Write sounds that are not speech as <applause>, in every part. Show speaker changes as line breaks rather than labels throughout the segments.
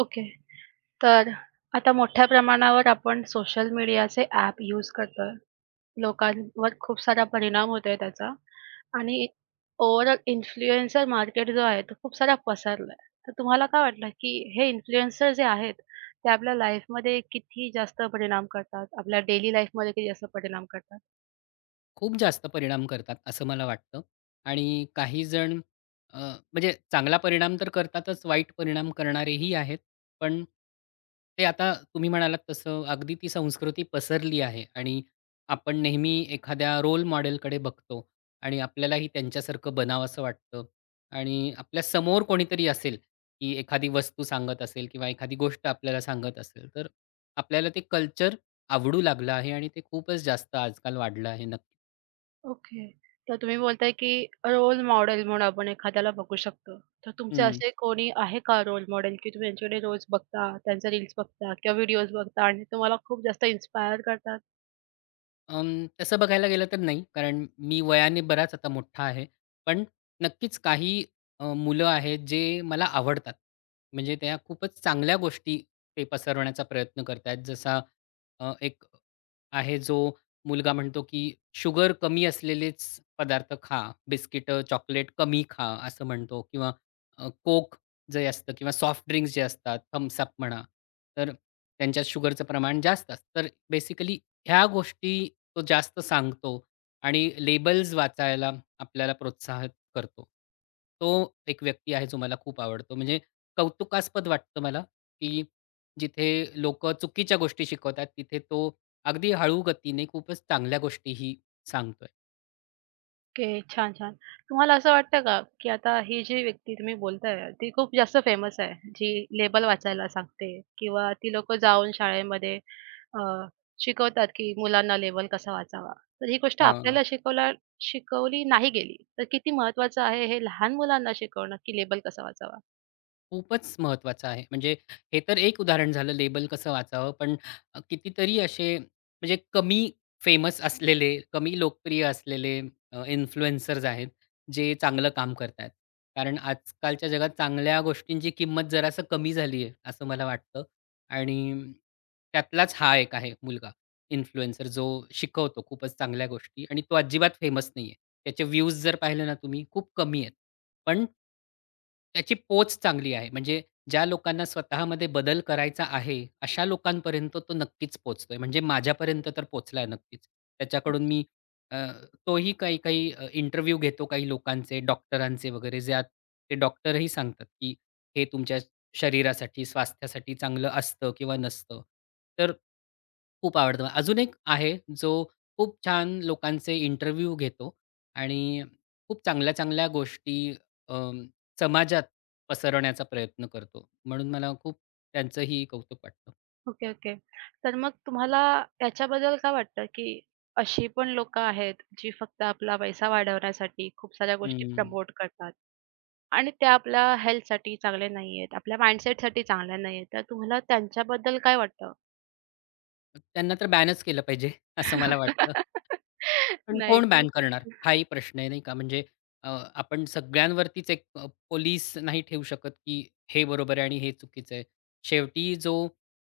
Okay. तर आता मोठ्या प्रमाणावर आपण सोशल मीडियाचे ॲप यूज करतोय. लोकांवर खूप सारा परिणाम होतोय त्याचा. आणि ओव्हरऑल इन्फ्लुएन्सर मार्केट जो आहे तो खूप सारा पसरलाय. तर तुम्हाला काय वाटलं की हे इन्फ्लुएन्सर जे आहेत, ते आपल्या लाईफमध्ये किती जास्त परिणाम करतात? आपल्या डेली लाईफमध्ये किती जास्त परिणाम करतात?
खूप जास्त परिणाम करतात असं मला वाटतं. आणि काही जण अ, म्हणजे चांगला परिणाम तर करतातच, वाईट परिणाम करणारेही आहेत. पण ते आता तुम्ही म्हणालात तसं अगदी ती संस्कृती पसरली आहे आणि आपण नेहमी एखाद्या रोल मॉडेलकडे बघतो आणि आपल्यालाही त्यांच्यासारखं बनावसं वाटतं आणि आपल्या समोर कोणीतरी असेल, की एखादी वस्तू सांगत असेल किंवा एखादी गोष्ट आपल्याला सांगत असेल, तर आपल्याला ते कल्चर आवडू लागलं आहे आणि ते खूपच जास्त आजकाल वाढलं आहे. नक्कीच.
ओके. तर तुम्ही बोलताय, की रोल मॉडेल म्हणून आपण एखाद्याला बघू शकतो. तर तुमचे
हं.
असे कोणी आहे का रोल मॉडेल, की तुम्ही त्यांच्याकडे रोज बघता, त्यांच्या रील्स बघता किंवा व्हिडिओज बघता आणि तुम्हाला खूप जास्त इन्स्पायर करतात?
तसं बघायला गेलं तर नाही, कारण मी वयाने बराच आता मोठा आहे. पण नक्कीच काही मुलं आहेत जे मला आवडतात. म्हणजे त्या खूपच चांगल्या गोष्टी ते पसरवण्याचा प्रयत्न करतायत. जसा एक आहे जो मुलगा म्हणतो, की शुगर कमी असलेलेच पदार्थ खा, बिस्किट चॉकलेट कमी खा असं म्हणतो किंवा कोक जे असतं किंवा सॉफ्ट ड्रिंक्स जे असतात, थम्स अप म्हणा, तर त्यांच्यात शुगरचं प्रमाण जास्त असतं. तर बेसिकली ह्या गोष्टी तो जास्त सांगतो आणि लेबल्स वाचायला आपल्याला प्रोत्साहित करतो. तो एक व्यक्ती आहे जो मला खूप आवडतो. म्हणजे कौतुकास्पद वाटतं मला, की जिथे लोकं चुकीच्या गोष्टी शिकवतात, तिथे तो अगदी हळू गतीने खूपच चांगल्या गोष्टीही सांगतोय.
ओके. छान, छान. तुम्हाला असं वाटतं का, की आता ही जी व्यक्ती तुम्ही बोलताय, ती खूप जास्त फेमस आहे, जी लेबल वाचायला सांगते किंवा ती लोकं जाऊन शाळेमध्ये अ, शिकवतात, की मुलांना लेबल कसा वाचावा. तर ही गोष्ट
अ,
आपल्याला शिकवली नाही गेली, तर किती महत्त्वाचं आहे हे लहान मुलांना शिकवणं, की लेबल कसा वाचावा?
खूपच महत्वाचं आहे. म्हणजे हे तर एक उदाहरण झालं लेबल कसं वाचावं, पण कितीतरी असे म्हणजे कमी फेमस असलेले, कमी लोकप्रिय असलेले इन्फ्लुएन्सर्स आहेत, जे चांगलं काम करतायत. कारण आजकालच्या जगात चांगल्या गोष्टींची किंमत जरासं कमी झाली आहे, असं मला वाटतं. आणि त्यातलाच हा एक आहे मुलगा इन्फ्लुएन्सर, जो शिकवतो खूपच चांगल्या गोष्टी आणि तो अजिबात फेमस नाहीये. त्याचे व्ह्यूज जर पाहिले ना तुम्ही, खूप कमी आहेत. पण त्याची पोच चांगली आहे. म्हणजे ज्या लोकांना स्वतःमध्ये बदल करायचा आहे, अशा लोकांपर्यंत तो नक्कीच पोहोचतोय. म्हणजे माझ्यापर्यंत तर पोहोचलाय नक्कीच.
ओ
त्याच्याकडून मी अ, तोही काही काही इंटरव्ह्यू घेतो काही लोकांचे, डॉक्टरांचे वगैरे, ज्यात ते डॉक्टरही सांगतात, की हे तुमच्या शरीरासाठी, स्वास्थ्यासाठी चांगलं असतं किंवा नसतं. तर खूप आवडतं. अजून एक आहे, जो खूप छान लोकांचे इंटरव्ह्यू घेतो आणि खूप चांगल्या-चांगल्या गोष्टी अं, समाजात पसरवण्याचा प्रयत्न करतो. म्हणून मला खूप त्यांचंही कौतुक वाटतं.
Okay, okay. तर मग तुम्हाला याच्याबद्दल काय वाटतं, की अशी पण लोकं आहेत, जी फक्त आपला पैसा वाढवण्यासाठी खूप साऱ्या गोष्टी
हं.
प्रमोट करतात? आणि त्या आपल्या हेल्थसाठी चांगल्या नाहीयेत. आपल्या माइंडसेटसाठी चांगल्या नाहीयेत. तर तुम्हाला त्यांच्याबद्दल काय वाटतं?
त्यांना तर बॅनच केलं पाहिजे <laughs> असं मला वाटतं.
<laughs>
पण
नाही
कोण
का?
बॅन करणार? हाही प्रश्न आहे नाही का? म्हणजे अ, आपण सगळ्यांवरतीच एक पोलीस नाही ठेवू शकत, की हे बरोबर आहे आणि हे चुकीचं आहे. शेवटी जो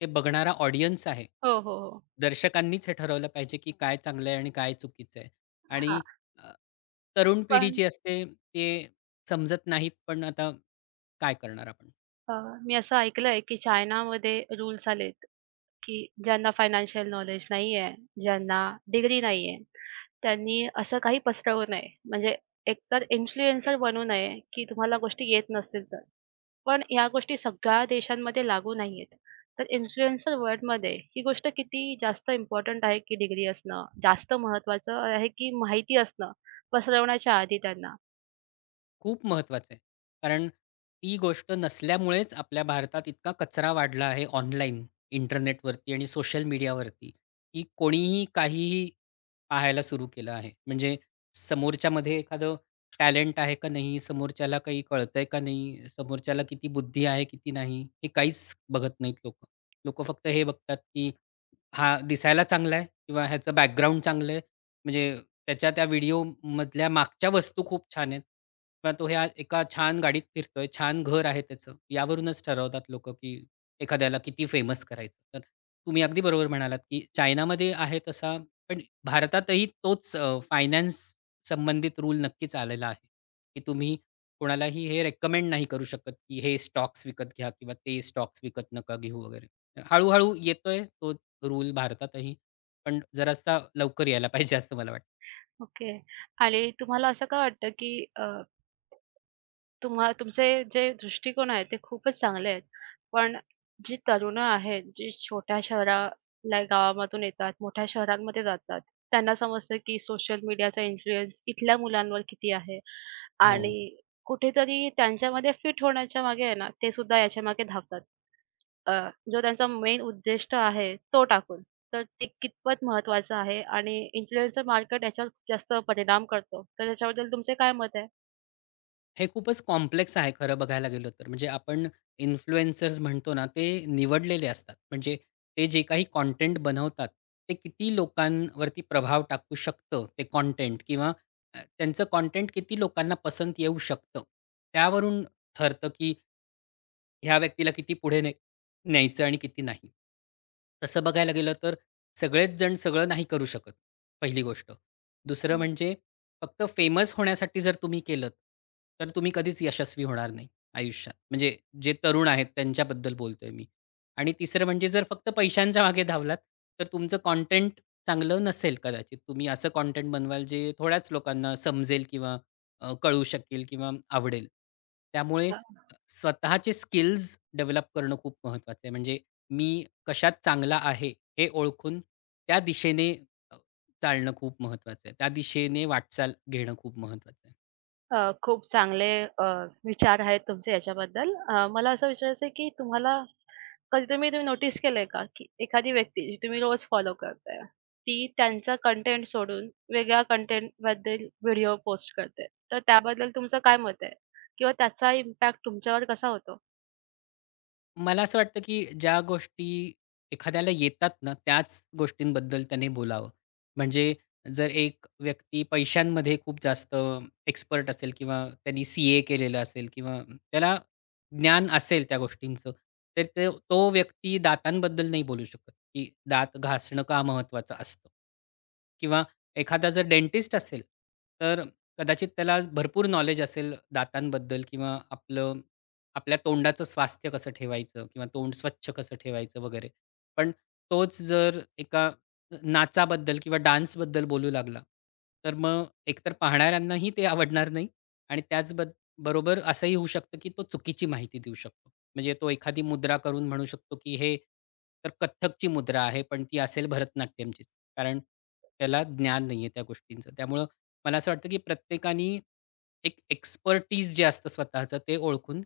ते बघणारा ऑडियन्स आहे,
हो, हो, हो.
दर्शकांनीच हे ठरवलं पाहिजे, की काय चांगलं आहे आणि काय चुकीचं आहे. आणि
हां.
अ, तरुण पिढी
पण
जी असते ते समजत नाहीत. पण आता काय करणार आपण?
अ, मी असं ऐकलंय, की चायनामध्ये रूल्स आलेत, की ज्यांना फायनान्शियल नॉलेज नाहीये, ज्यांना डिग्री नाहीये, त्यांनी असं काही पसरवू नये. म्हणजे एकतर इन्फ्लुएन्सर बनू नये, की तुम्हाला गोष्टी येत नसतील पण या गोष्टी सगळ्या देशांमध्ये लागू नाहीयेत. तर इन्फ्लुएन्सर वर्ल्डमध्ये ही गोष्ट किती जास्त इम्पोर्टंट आहे, की डिग्री असणं जास्त महत्त्वाचं आहे, की माहिती असणं पसरवण्याच्या आधी त्यांना.
खूप महत्वाचं आहे. कारण ती गोष्ट नसल्यामुळेच आपल्या भारतात इतका कचरा वाढला आहे ऑनलाईन, इंटरनेटवरती आणि सोशल मीडियावरती, की कोणीही काहीही पाहायला सुरू केलं आहे. म्हणजे समोरच्यामध्ये एखादं टॅलेंट आहे का नाही? समोरच्याला काही कळतंय का नाही? समोरच्याला किती बुद्धी आहे, किती नाही? हे काहीच बघत नाहीत लोकं. लोकं फक्त हे बघतात, की हा दिसायला चांगला आहे किंवा ह्याचं बॅकग्राऊंड चांगलं आहे. म्हणजे त्याच्या त्या व्हिडिओमधल्या मागच्या वस्तू खूप छान आहेत किंवा तो ह्या एका छान गाडीत फिरतोय, छान घर आहे त्याचं. यावरूनच ठरवतात लोकं, की एखाद्याला किती फेमस करायचं. तर तुम्ही अगदी बरोबर म्हणालात, की चायनामध्ये आहे तसा, पण भारतातही तोच फायनान्स संबंधित रूल नक्कीच आलेला आहे, की तुम्ही कोणालाही हे रेकमेंड नाही करू शकत, की हे स्टॉक्स विकत घ्या किंवा ते स्टॉक्स विकत नका घेऊ वगैरे. हळू येतोय तो रूल भारतातही, पण जरासा लवकर यायला पाहिजे असं मला वाटतं.
ओके. आणि तुम्हाला असं का वाटतं, की तुमचे जे दृष्टिकोन आहेत ते खूपच चांगले आहेत. पण जी तरुणं आहेत, जी छोट्या शहराला गावामधून येतात, मोठ्या शहरांमध्ये जातात. त्यांना समजतं की सोशल मीडियाचा इन्फ्लुअन्स इथल्या मुलांवर किती आहे
हो.
आणि कुठेतरी त्यांच्यामध्ये फिट होण्याच्या मागे आहे ना, ते सुद्धा याच्यामागे धावतात. अ, जो त्यांचा मेन उद्दिष्ट आहे तो टाकून. तर ते कितपत महत्त्वाचं आहे आणि इन्फ्लुएन्सर मार्केट याच्यावर खूप जास्त परिणाम करतो. तर त्याच्याबद्दल तुमचे काय मत आहे?
हे खूपच कॉम्प्लेक्स आहे खरं बघायला गेलं तर. म्हणजे आपण इन्फ्लुएन्सर्स म्हणतो ना, ते निवडलेले असतात. म्हणजे ते जे काही कंटेंट बनवतात, ते किती लोकांवरती प्रभाव टाकू शकतं ते कंटेंट किंवा त्यांचं कंटेंट किती लोकांना पसंत येऊ शकतं. त्यावरून ठरतं की ह्या व्यक्तीला किती पुढे न्यायचं आणि किती नाही. तसं बघायला गेलं तर सगळेच जण सगळं नाही करू शकत, पहिली गोष्ट. दुसरं म्हणजे फक्त फेमस होण्यासाठी जर तुम्ही केलत, तर तुम्ही कधीच यशस्वी होणार नाही आयुष्यात. म्हणजे जे तरुण आहेत त्यांच्याबद्दल बोलतोय मी. आणि तिसरं म्हणजे जर फक्त पैशांच्या मागे धावलात, तर तुमचं कंटेंट चांगलं नसेल कदाचित. तुम्ही असं कंटेंट बनवाल जे थोड्याच लोकांना समजेल किंवा कळू शकेल किंवा आवडेल. त्यामुळे स्वतःचे स्किल्स डेव्हलप करणं खूप महत्त्वाचं आहे. म्हणजे मी कशात चांगला आहे, हे ओळखून त्या दिशेने अ, चालणं खूप महत्त्वाचं आहे. त्या दिशेने वाटचाल घेणं खूप महत्त्वाचं आहे.
अ, खूप चांगले अ, विचार आहेत तुमचे याच्याबद्दल. मला असं विचारायचं आहे की तुम्हाला कधीतरी तुम्ही तुम्ही नोटीस केलंय का, की एखादी व्यक्ती जी तुम्ही रोज फॉलो करताय, ती त्यांचा कंटेंट सोडून वेगळ्या कंटेंटबद्दल व्हिडिओ पोस्ट करते. तर त्याबद्दल तुमचं काय मत आहे? किंवा त्याचा इम्पॅक्ट तुमच्यावर कसा होतो?
मला असं वाटतं, की ज्या गोष्टी एखाद्याला येतात ना, त्याच गोष्टींबद्दल त्याने बोलावं. म्हणजे जर एक व्यक्ती पैशांमध्ये खूप जास्त एक्सपर्ट असेल किंवा त्यांनी सी-ए केलेलं असेल किंवा त्याला ज्ञान असेल त्या गोष्टींचं, तर ते तो व्यक्ती दातांबद्दल नाही बोलू शकत, की दात घासणं का महत्त्वाचं असतं? किंवा एखादा जर डेंटिस्ट असेल, तर कदाचित त्याला भरपूर नॉलेज असेल दातांबद्दल किंवा आपलं आपल्या तोंडाचं स्वास्थ्य कसं ठेवायचं किंवा तोंड स्वच्छ कसं ठेवायचं वगैरे. पण तोच जर एका नाचाबद्दल किंवा डान्सबद्दल बोलू लागला, तर मग एकतर पाहणाऱ्यांनाही ते आवडणार नाही आणि त्याच बरोबर असंही होऊ शकतं, की तो चुकीची माहिती देऊ शकतो. म्हणजे तो एखादी मुद्रा करून म्हणू शकतो, की हे तर कथ्थकची मुद्रा आहे, पण ती असेल भरतनाट्यमचीच. कारण त्याला ज्ञान नाहीये त्या गोष्टींचं. त्यामुळं मला असं वाटतं, की प्रत्येकानी एक एक्सपर्टीज जे असतं स्वतःचं ते ओळखून,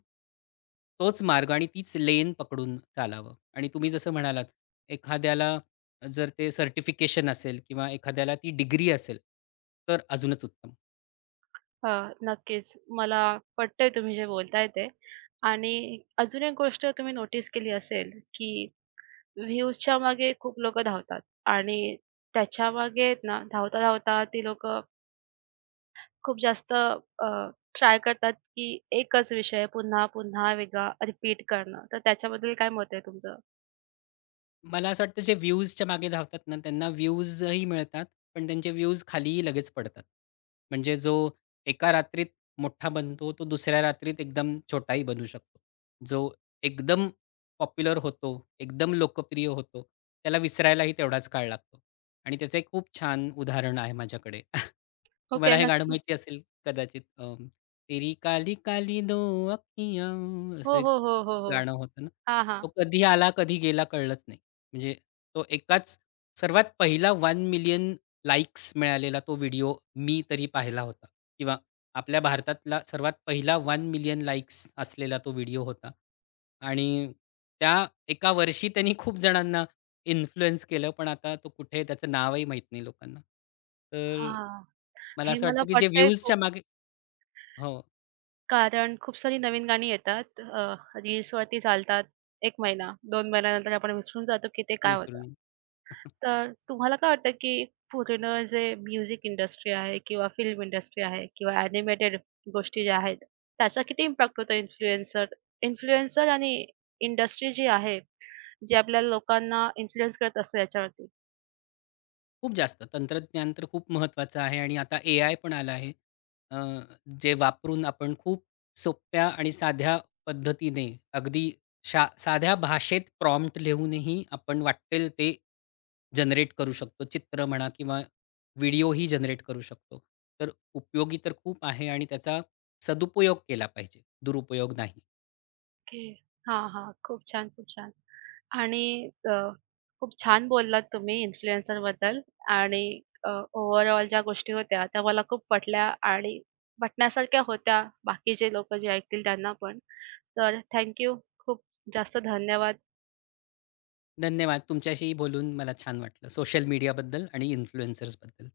तोच मार्ग आणि तीच लेन पकडून चालावं. आणि तुम्ही जसं म्हणालात, एखाद्याला जर ते सर्टिफिकेशन असेल किंवा एखाद्याला ती डिग्री असेल, तर अजूनच उत्तम.
हां, नक्कीच. मला पटतंय तुम्ही जे बोलताय ते. आणि अजून एक गोष्ट तुम्ही नोटीस केली असेल की व्ह्यूजच्या मागे खूप लोकं धावतात आणि त्याच्यामागे आहेत ना, धावता-धावता ती लोकं खूप जास्त ट्राय करतात, की एकच विषय पुन्हा-पुन्हा वेगळा रिपीट करणं. तर त्याच्याबद्दल काय मत आहे तुमचं?
मला असं वाटतं जे व्ह्यूजच्या मागे धावतात ना, त्यांना व्ह्यूजही मिळतात, पण त्यांचे व्ह्यूज खालीही लगेच पडतात. म्हणजे जो एका रात्रीत मोठा बनतो, तो दुसऱ्या रात्रीत एकदम छोटाही बनू शकतो. जो एकदम पॉप्युलर होतो, एकदम लोकप्रिय होतो, त्याला विसरायलाही तेवढाच काळ लागतो. आणि त्याचं एक खूप छान उदाहरण आहे माझ्याकडे. <laughs>
ओके,
तुम्हाला हे गाणं
नक्कीच.
माहिती असेल कदाचित. तेरी काली काली दो अखियाँ
हो,
असं एक
हो, हो, हो, हो.
गाणं होतं ना.
हां, हां.
तो कधी आला, कधी गेला कळलंच नाही. म्हणजे तो एकाच सर्वात पहिला 1,000,000 लाइक्स मिळालेला तो व्हिडिओ मी तरी पाहिला होता किंवा आपल्या भारतातला सर्वात पहिला 1,000,000 लाइक्स असलेला तो व्हिडिओ होता. आणि त्या एका वर्षी त्यांनी खूप जणांना इन्फ्लुअन्स केलं, पण आता तो कुठे आहे त्याचं नावही माहीत नाही लोकांना. तर
हां.
मला
हे
असं
मला
वाटतं, की जे
पटतंय खूप,
व्ह्यूजच्या मागे हो,
कारण खूप सारी नवीन गाणी येतात. रील्सवरती चालतात 1 महिना, 2 महिन्यानंतर आपण विसरून जातो, की ते काय
विसरू
होतं. तर तुम्हाला काय वाटतं की पूर्ण जे म्युझिक इंडस्ट्री आहे किंवा फिल्म इंडस्ट्री आहे किंवा ॲनिमेटेड गोष्टी ज्या आहेत, त्याचा किती इम्पॅक्ट होतो इन्फ्लुएन्सर इन्फ्लुएन्सर आणि इंडस्ट्री जी आहे, जी आपल्या लोकांना इन्फ्लुअन्स करत असते याच्यावरती?
खूप जास्त. तंत्रज्ञान तर खूप महत्त्वाचं आहे आणि आता एआय पण आलं आहे. अ, जे वापरून आपण खूप सोप्या आणि साध्या पद्धतीने अगदी साध्या भाषेत प्रॉम्प्ट लिहूनही आपण वाट्टेल ते जनरेट करू शकतो. चित्र म्हणा किंवा व्हिडिओही जनरेट करू शकतो. तर उपयोगी तर खूप आहे आणि त्याचा सदुपयोग केला पाहिजे, दुरुपयोग नाही.
ओके. हां, हां. खूप छान, खूप छान. आणि अ, खूप छान बोललात तुम्ही इन्फ्लुएन्सरबद्दल आणि अ, ओव्हरऑल ज्या गोष्टी होत्या त्या मला खूप पटल्या आणि पटण्यासारख्या होत्या. बाकीचे लोकं जे ऐकतील त्यांना पण. तर थँक यू. खूप जास्त धन्यवाद.
धन्यवाद. तुमच्याशी बोलून मला छान वाटलं. सोशल मीडियाबद्दल आणि इन्फ्लुएन्सर्सबद्दल.